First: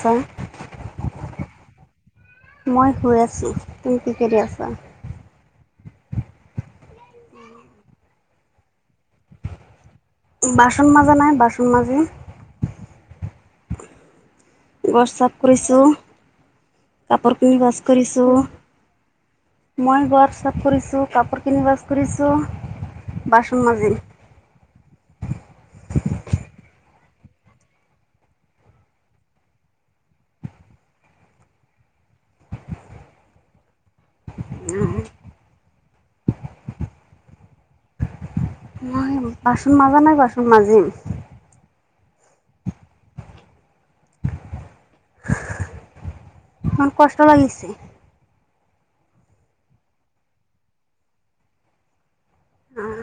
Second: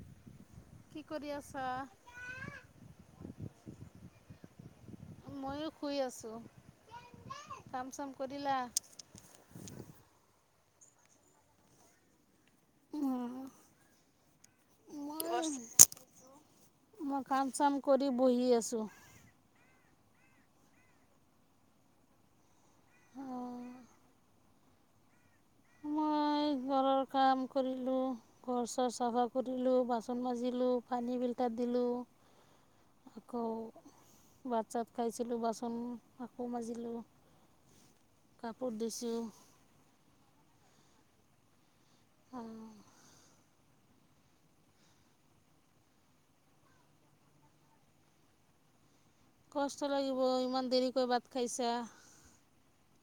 চাওঁ। কি কৰি আছা? মই শুই আছোঁ, তুমি কি কৰি আছা? মই ও শুই আছোঁ কাম চাম কৰিলা? বাচন মাজা নাই বাচন মাজিম। উম, ঘৰ চাফ কৰিছোঁ মই কাপোৰ কাম খিনি চাম ভাছ কৰি কৰিছোঁ। বহি আছোঁ। মই ঘৰ চাফ কৰিছোঁ কাপোৰ খিনি ভাছ কৰিছোঁ বাচন মাজিম। ঘৰ কাম কৰিলোঁ। ঘৰ চৰ চাফা কৰিলোঁ, বাচন মাজিলোঁ, পানী ফিল্টাৰ দিলোঁ। আকৌ ভাত চাত খাইছিলোঁ বাচন আকৌ মাজিলোঁ কাপোৰ মই ধুইছোঁ। বাচন মাজা নাই, বাচন মাজিম। অঁ। ইমান কষ্ট লাগিছে কষ্ট লাগিব, ইমান দেৰিকৈ ভাত খাইছা অহ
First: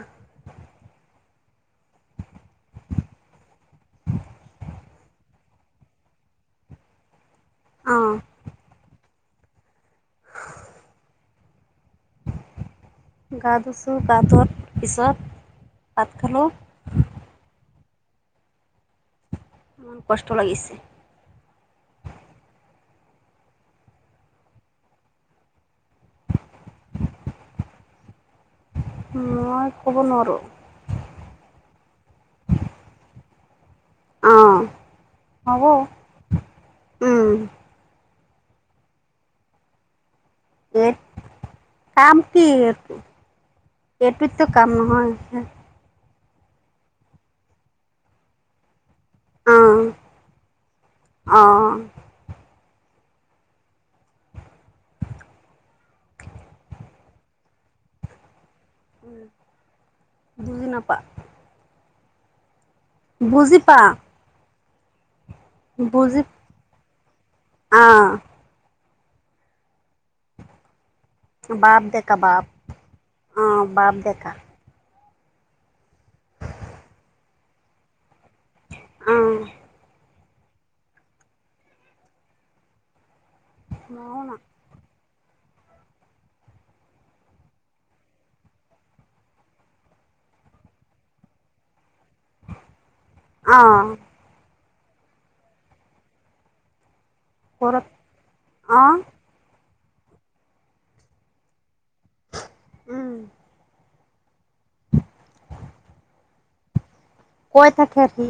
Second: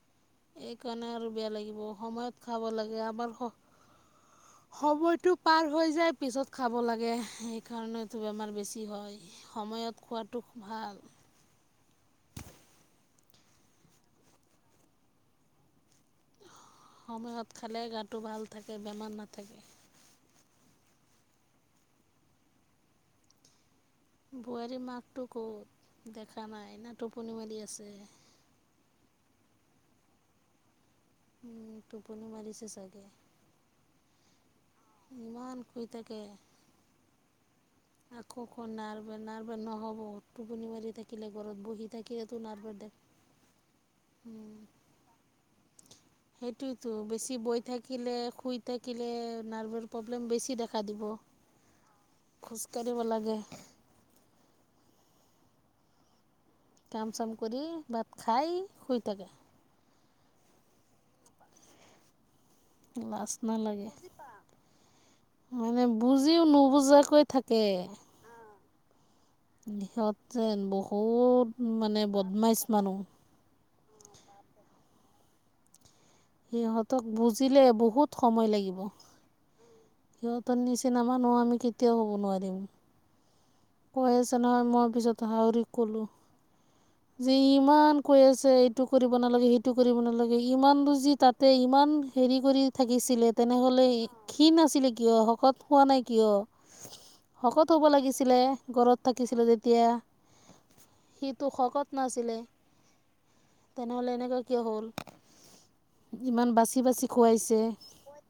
এই কাৰণে আৰু বেয়া লাগিব, সময়ত খাব লাগে আমাৰ স সময়টো পাৰ হৈ যায় পিছত খাব লাগে। অ সেইকাৰণে এটো বেমাৰ বেছি হয় সময়ত খোৱাটো ভাল গা ধুইছোঁ গা ধোৱাৰ পিছত ভাত খালোঁ। সময়ত খালে গাটো ভাল থাকে বেমাৰ নাথাক উম কষ্ট লাগিছে বোৱাৰীৰ মাকটো ক'ত? দেখা নাই না টোপনি মাৰি আছে। মই ক'ব নোৱাৰো। উম, টোপনি মাৰিছে চাগে। অঁ ইমান শুই থাকে উম আকৌ কনাৰ বেনাৰ নহ'ব। টোপনি এই মাৰি থাকিলে ঘৰত বহি কাম থাকিলে কি তো নাৰ বাৰ এইটো দে এইটোতো কাম নহয় সেইটোৱে টো বেছি বহি থাকিলে, শুই থাকিলে নাৰ্ভাৰ প্ৰব্লেম বেছি দেখা দিব। অঁ খোজ কাঢ়িব লাগে। কাম চাম কৰি, ভাত খাই, শুই থাকে। বুজি নাপা‌ লাজ বুজি পা নালাগে। মানে বুজি বুজিও নুবুজাকৈ থাকে। আহ সিহঁত যেন বহুত বদমাইছ মানুহ। অঁ বাপ দেকা সিহঁতক বুজিলে বহুত সময় লাগিব। অ সিহঁতৰ‌‌নিচিনা মানুহ আমি কেতিয়াও হ'ব নোৱিৰিম। কৈ আছে নহয় মই পিছত হাউৰিক ক'লোঁ [unintelligible] যি ইমান কৈ আছে এইটো কৰিব নালাগে সেইটো কৰিব নালাগে ইমান বোৰ যি তাত তে ইমান হেৰি কৰি থাকিছিলে অ তেনেহ'লে ক্ষীণ আছিলে কিয় শকত হোৱা নাই কিয়? শকত ঘৰত হ'ব লাগিছিলে অ ঘৰত থাকিছিলে যেতিয়া সিটো শকত নাছিলে উম ন'হলে এনেুকোৱা কিয় হ'ল ইমান বাচি বাচি খোৱাইছে কৈ থাকে সি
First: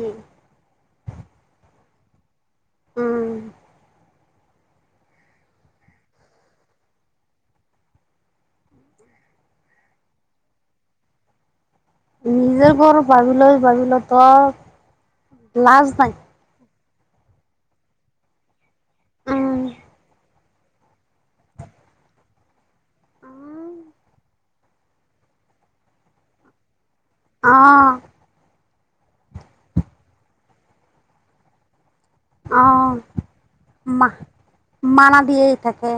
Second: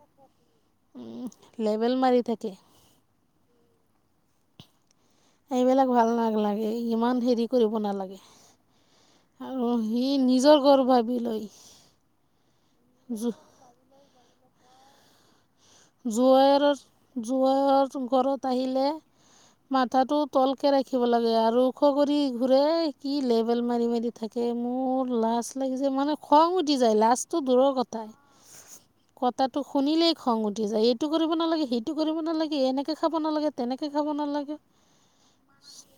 উম, লেবেল মাৰি থাকে। উম। এইবিলাক ভাল নাগলাগে ইমান হেৰি কৰিব নালাগে। আৰু সি নিজৰ ঘৰ ভাবিলৈ নিজে ঘৰ ভাবিলৈ ভাবি ল ত জোঁৱেৰৰ জোঁৱেৰৰ ঘৰত আহিলে উম মাথাটোত তলকে ৰাখিব লাগে আৰু শহুৰিৰ ঘূৰে কি লেবেল মাৰি মাৰি থাক তে মোৰ লাচ লাগিছে মানে খং উঠি যায়। লাজট টো অ দূৰৰ কথাই কথাটো শুনিলেই খং উঠি যায় এইটো কৰিব নালাগে সি। টো কৰিব অ নালাগে, এনেকে খাব নালাগে, তেনেকে মা খাব নালাগে। মানা দিয়ে থাকে।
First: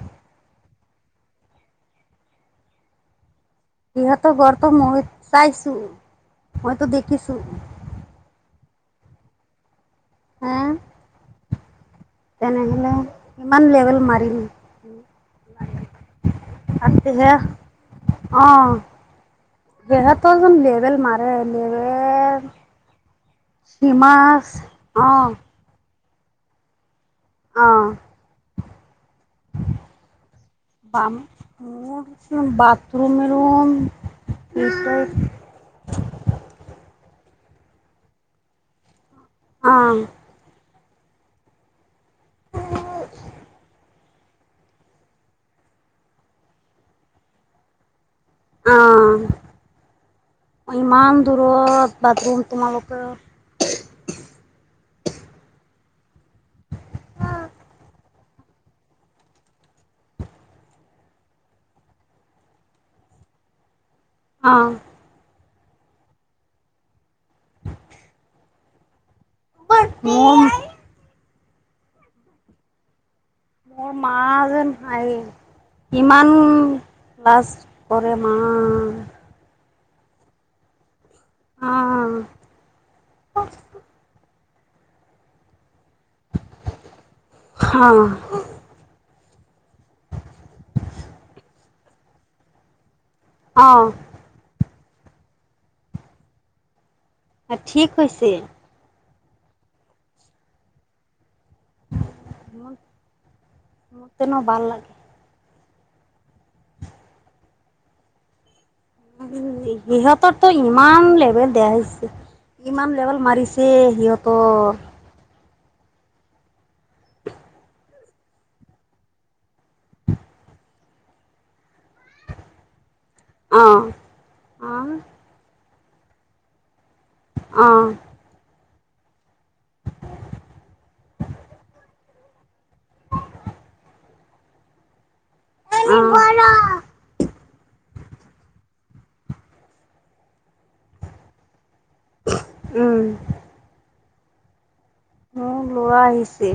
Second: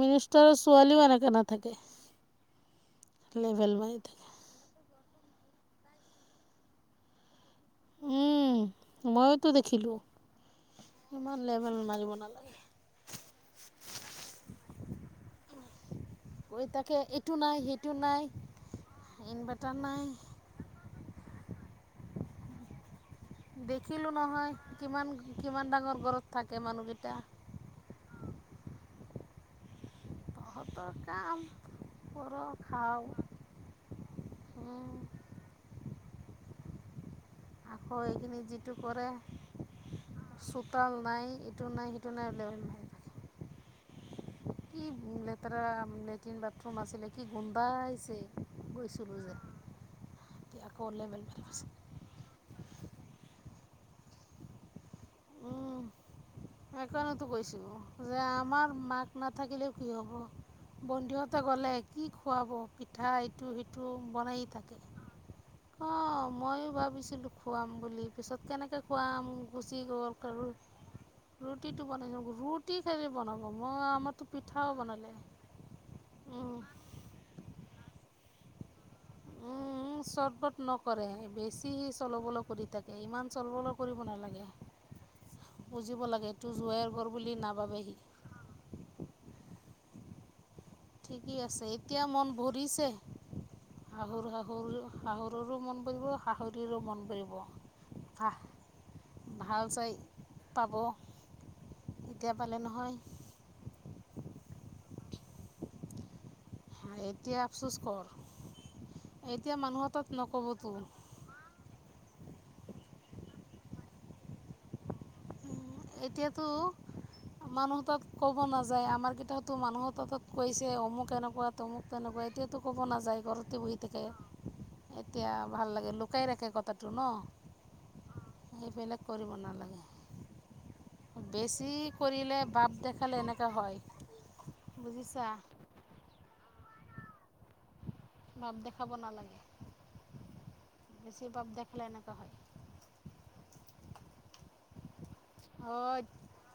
মিনিষ্টাৰৰ ছোৱালীও এনেকে নাথাকে, লেভেল মাৰ সিহঁতৰ ঘৰটো মই চাইছো, মইটো দেখিছো। উম মইওঁটো দেখিলো। হা? সিমান লেভেল মাৰিব না তে'নেহলে ইমান লেভেল মাৰিল। ঐ আৰু তাকে এইটো তেহে নাই, সেইটো নাই, অ ইনভাটাৰ নাই। ইমান লেভেল মাৰে লেবেল। দেখিলো হিমাচ নহয় অ কিমান কিমান ডাঙৰ ঘৰত থাকে মানুহকেইটা। অ। তহঁতৰ বাম কাম মোৰ কৰ চোন খাওঁ বাথৰুমে ৰুম [unintelligible] আক এইখিনি যিটো কৰে অ। চোতাল নাই ইটো নাই সিটো নাই, লেভেল ফাল কি লেতেৰা লেট্ৰিন, বাথৰুম আছিলে কি গোন্ধাইছে। গৈছিলো যে অ এতিয়া আকৌ ইমান লেবেল ফালি আছে। দূৰত বাথৰুম তোমালোকে উম সেকানেতো কৈছো। যে আমাৰ মাক নাথাকিলে কি হ'ব? বন্ধুহতে গ'লে কি খুৱাব পিঠাই টো-সিটো অ বনায়েই থাকে। অ মই ভাবিছিলো খুৱাম বুলি, পিছত কেনেকৈ খুৱাম গুচি গ'ল কাৰু। মোৰ ৰুটিটো বনাই আক ৰুটি খাই যে বনাব মই মোৰ মা আমাৰতো পিঠাও যেন বনালে আৰি কিমান লাজ পৰে মা উম উ চটবট নকৰে এ অ বেছি চলবল কৰি থাকে ইমান চলবল কৰিব নালাগে। বুজিব লাগে এটো জোঁৱাইৰ ঘৰ বুলি নাভাবে সি। ঠিকেই আছে এতিয়া মন ভৰিছে। অ। শহুৰ শাহুৰ শাহুৰৰো মন বৰিব শাহুৰীৰো মন ভৰিব। ঠিক হৈছে খাহ ভাল চাই পাব এতিয়া পালে মোৰ নহয়। তেনো ভাল লাগ এতিয়া আফচোচ কৰ। এতিয়া মানুহৰ তাত সিহঁতৰতো নক'বতো ইমান লেভেল দেছ ইমান লেবেল মাৰিছে সিহঁতৰ। উম এতিয়াতো - মানুহ তাত ক'ব নাযায় আমাৰ কেইটাওতো মানুহ তাত কৈছে অমুক এনেকুৱা তমুক তেনেকুৱা এতিয়া - তো ক'ব নাযায় ঘৰতে বহি অ', থাকে। অ', এতিয়া ভাল লাগে লুকাই ৰাখে কথাটো ন। অ'। সেইবিলাক কৰিব নালাগে। বেছি কৰিলে বাট দেখালে এনেকুৱা হয়, বুজিছা। উম। বাপ দেখাব নালাগে, বেছি বাপ দেখালে এনেকুৱা হয়। উম। মোৰ ল'ৰা সৈতে, আহিছে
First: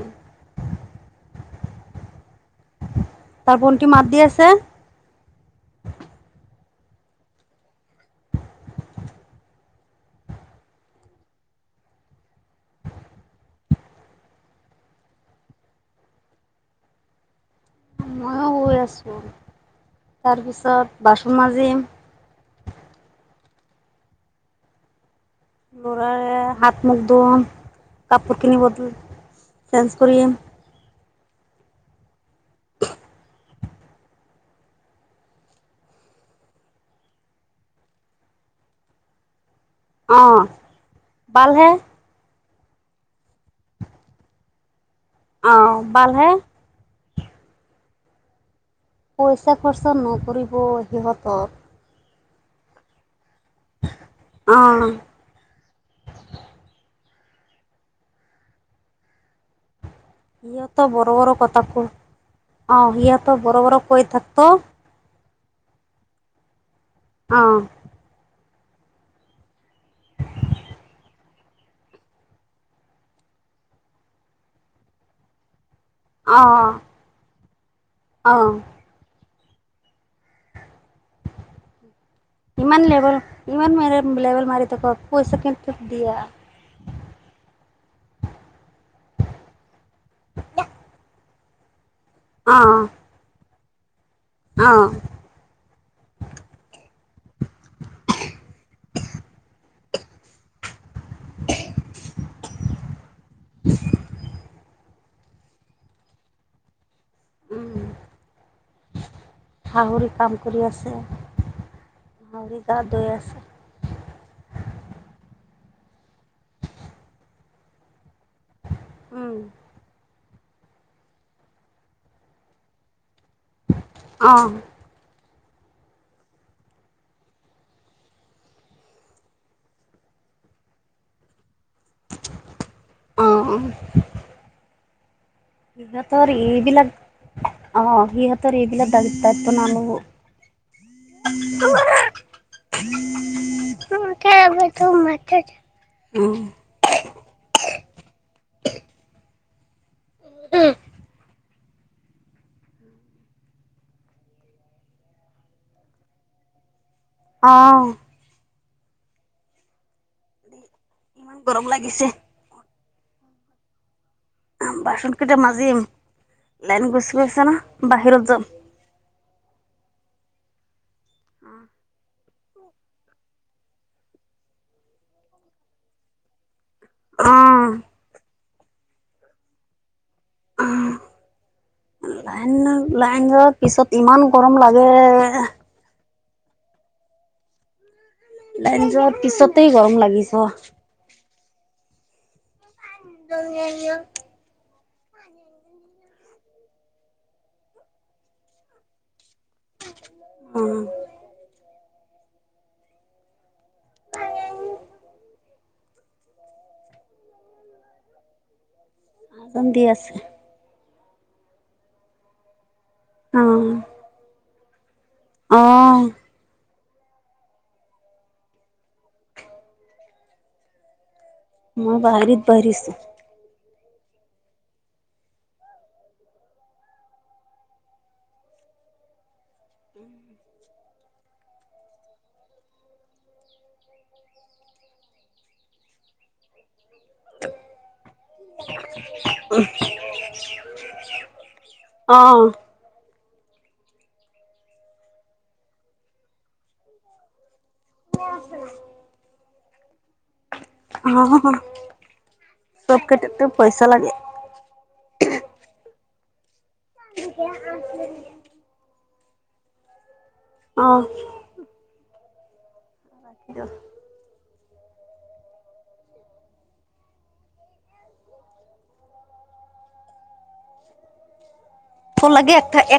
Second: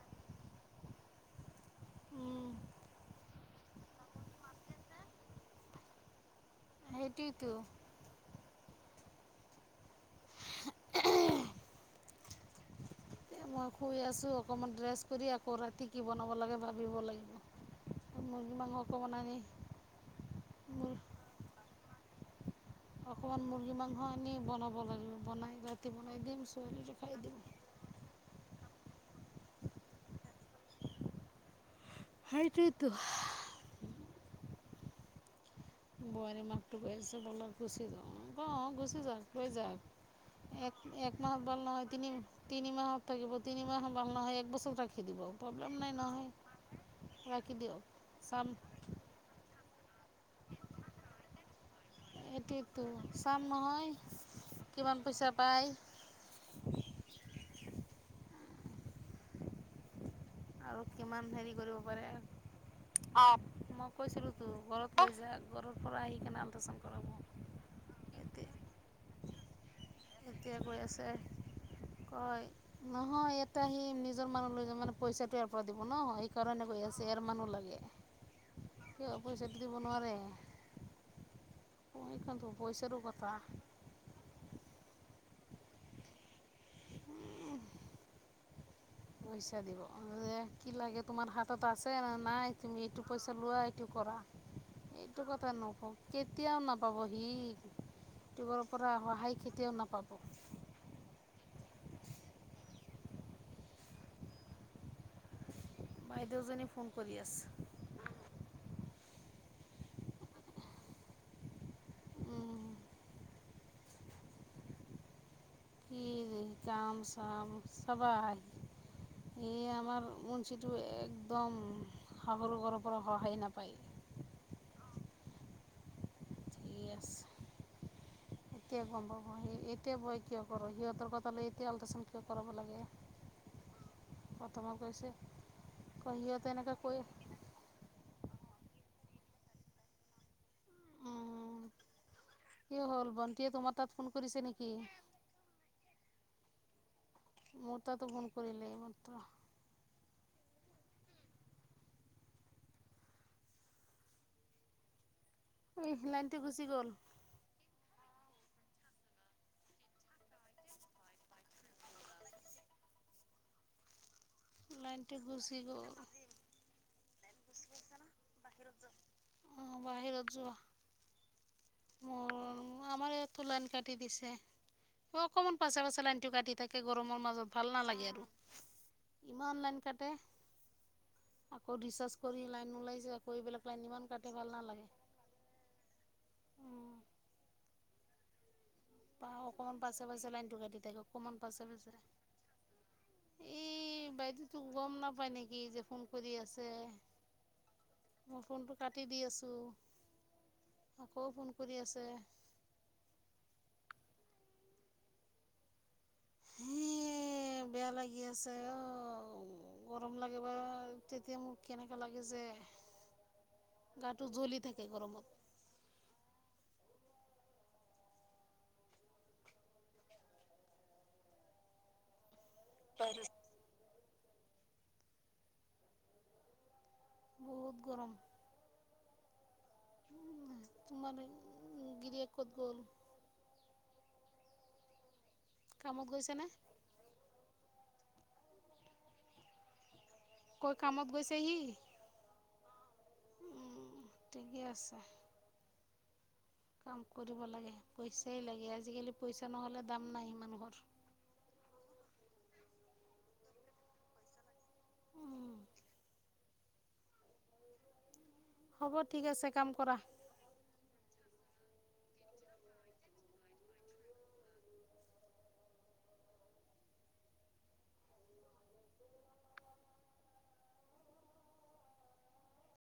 উম। তাৰ ভন্টি মাত দি আছে। সেইটোৱেতো। এতিয়া মই শুই আছোঁ, অকণমান ড্ৰেছ কৰি আকৌ ৰাতি কি বনাব লাগে ভাবিব লাগিব। মইয়ো মুৰ্গী মাংস শুই অকণমান আছোঁ, আনি মুৰ্গী তাৰপিছত বাচন মাজিম। অকণমান মুৰ্গী মাংস আনি বনাব লাগিব। বনাই ৰাতি বনাই ল'ৰাৰে দিম হাত মুখ ছোৱালীয়ে খাই ধুম দিব। কাপোৰ কিনিব তোৰ চেঞ্জ কৰিম। সেইটোৱেতো। বোৱাৰী মাকটো কৈ আছে বলক গুচি যাও, অ' গুচি যাওক লৈ যাওক। অ', এক, এক মাহত ভাল বালহে নহয় তিনি তিনি মাহত থাকিব, তিনি মাহ ভাল নহয় এক বছৰ থাকিব। ৰাখি দিব পব্লেম অ', নাই বালহে নহয়। ৰাখি দিয়ক, চাম - পইচা খৰচা নকৰিব সিহঁতৰ। সেইটোৱেতো চাম নহয়, অ', কিমান পইচা পায়। আৰু সিহঁতৰ বড়ো কিমান বড়ো হেৰি কথা কৰিব ক পাৰে, অ' মই কৈছিলোঁ তো ঘৰত - নিজা ঘৰৰ পৰা আহি কিনে আল্ট্ৰাচাউণ্ড কৰাব। অ'। হেতি, এতিয়া কৈ আছে - কয়, নহয় ইয়াতে আহিম নিজৰ মানুহ লৈ যাম মানে পইচা - পৰা দিব ন, সেইকাৰণে কৈ আছে এইয়াৰ মানুহ লাগে। কিয়, পইচা তো দিব নোৱাৰে। অ সেই এখন টো। ইমান লেবেল ইমান লেভেল মাৰি থাক পইচা [unintelligible] দিয়া। পইচা দিব। এ কি লাগে তোমাৰ হাতত আছে নে নাই তুমি অ' এইটো - পইচা লোৱা এইটো কৰা। অ'। সেইটো কথা নকওঁ, কেতিয়াও নাপাবহি। ইউটিউবৰ পৰা সহায় কেতিয়াওঁ নাপাব। বাইদেউজনী ফোন কৰি আছে। উম। শাহুৰ কাম কৰি আছে। আৰু ই গা ধুই আছে। কি কাম চাম চাব আহি, উম, এই আমাৰ উন - চিটো একদম শাহুৰ ঘৰৰ পৰা সহায় নাপায়। অঁ। য়েচ্ এতিয়া গম পাব সি, এতিয়া ভয় কিয় কৰ সিহঁতৰ কথা লৈ এতিয়া আল্ট্ৰাচাউণ্ড - কিয় কৰাব লাগে, অ' প্ৰথমত কৈছে - সিহঁতৰ এইবিলাক অ' সিহঁতৰ এইবিলাক দাগ তাইনা ল'ব [unintelligible] কি হ'ল বন্তিয়ে তোমাৰ তাত ফোন কৰিছে নেকি? এইটো মাথাত উম মোৰ তাতো ফোন কৰিলে এই মাত্ৰ [unintelligible] ঐ লাইনটো গুচি গ'ল। অ ইমান গৰম লাগিছে। বাচন লাইনটো কেইটা গুচি মাজিম গ'ল। লাইন গুচি গৈছে না বাহিৰত যাম। অ বাহিৰত যোৱা। উম মোৰ আমাৰ ইয়াতো লাইন কাটি দিছে অ অকণমান পাছে পাছে লাইনটো কাটি তাকে গৰমৰ মাজত অ' ভাল নালাগে আৰু ইমান লাইন কাটে। আকৌ ৰিচাৰ্জ কৰি লাইন ওলাইছে লাইন আকৌ যোৱাৰ এইবিলাক লাইন পিছত ইমান কাটে ভাল গৰম নালাগে লাগে। লাইন যোৱা পিছতেই গৰম লাগিব অকমান পাছে পাছে [unintelligible] তোক গম নাপাই নেকি যে ফোন কৰি আছে। মোৰ ফোনটো কাটি দি আছো। অ আকৌ ফোন কৰি আছে। হে বেয়া লাগি আছে অ' কান্দি আছে। [unintelligible] তেতিয়া মোক কেনেকা লাগে যে উম গাটো জ্বলি থাকে গৰমত। অ মই বাহাৰিত বাৰীছো বাহিৰত বহুত গৰম তোমাৰ গিৰিয়েক ক'ত গ'ল? কামত গৈছে নে? [unintelligible] কৈ কামত গৈছে সি, অ উম ঠিকে আছে। কাম কৰিব লাগে পইচাই লাগে আজিকালি পইচা নহ'লে দাম নাই মানুহৰ হ, হ চব ক্ষেত্ৰতে পইঁচা লাগে। [unintelligible] হ'ব ঠিক আছে কাম কৰা। অ' ৰাখিলো ফোন লাগে একটা এক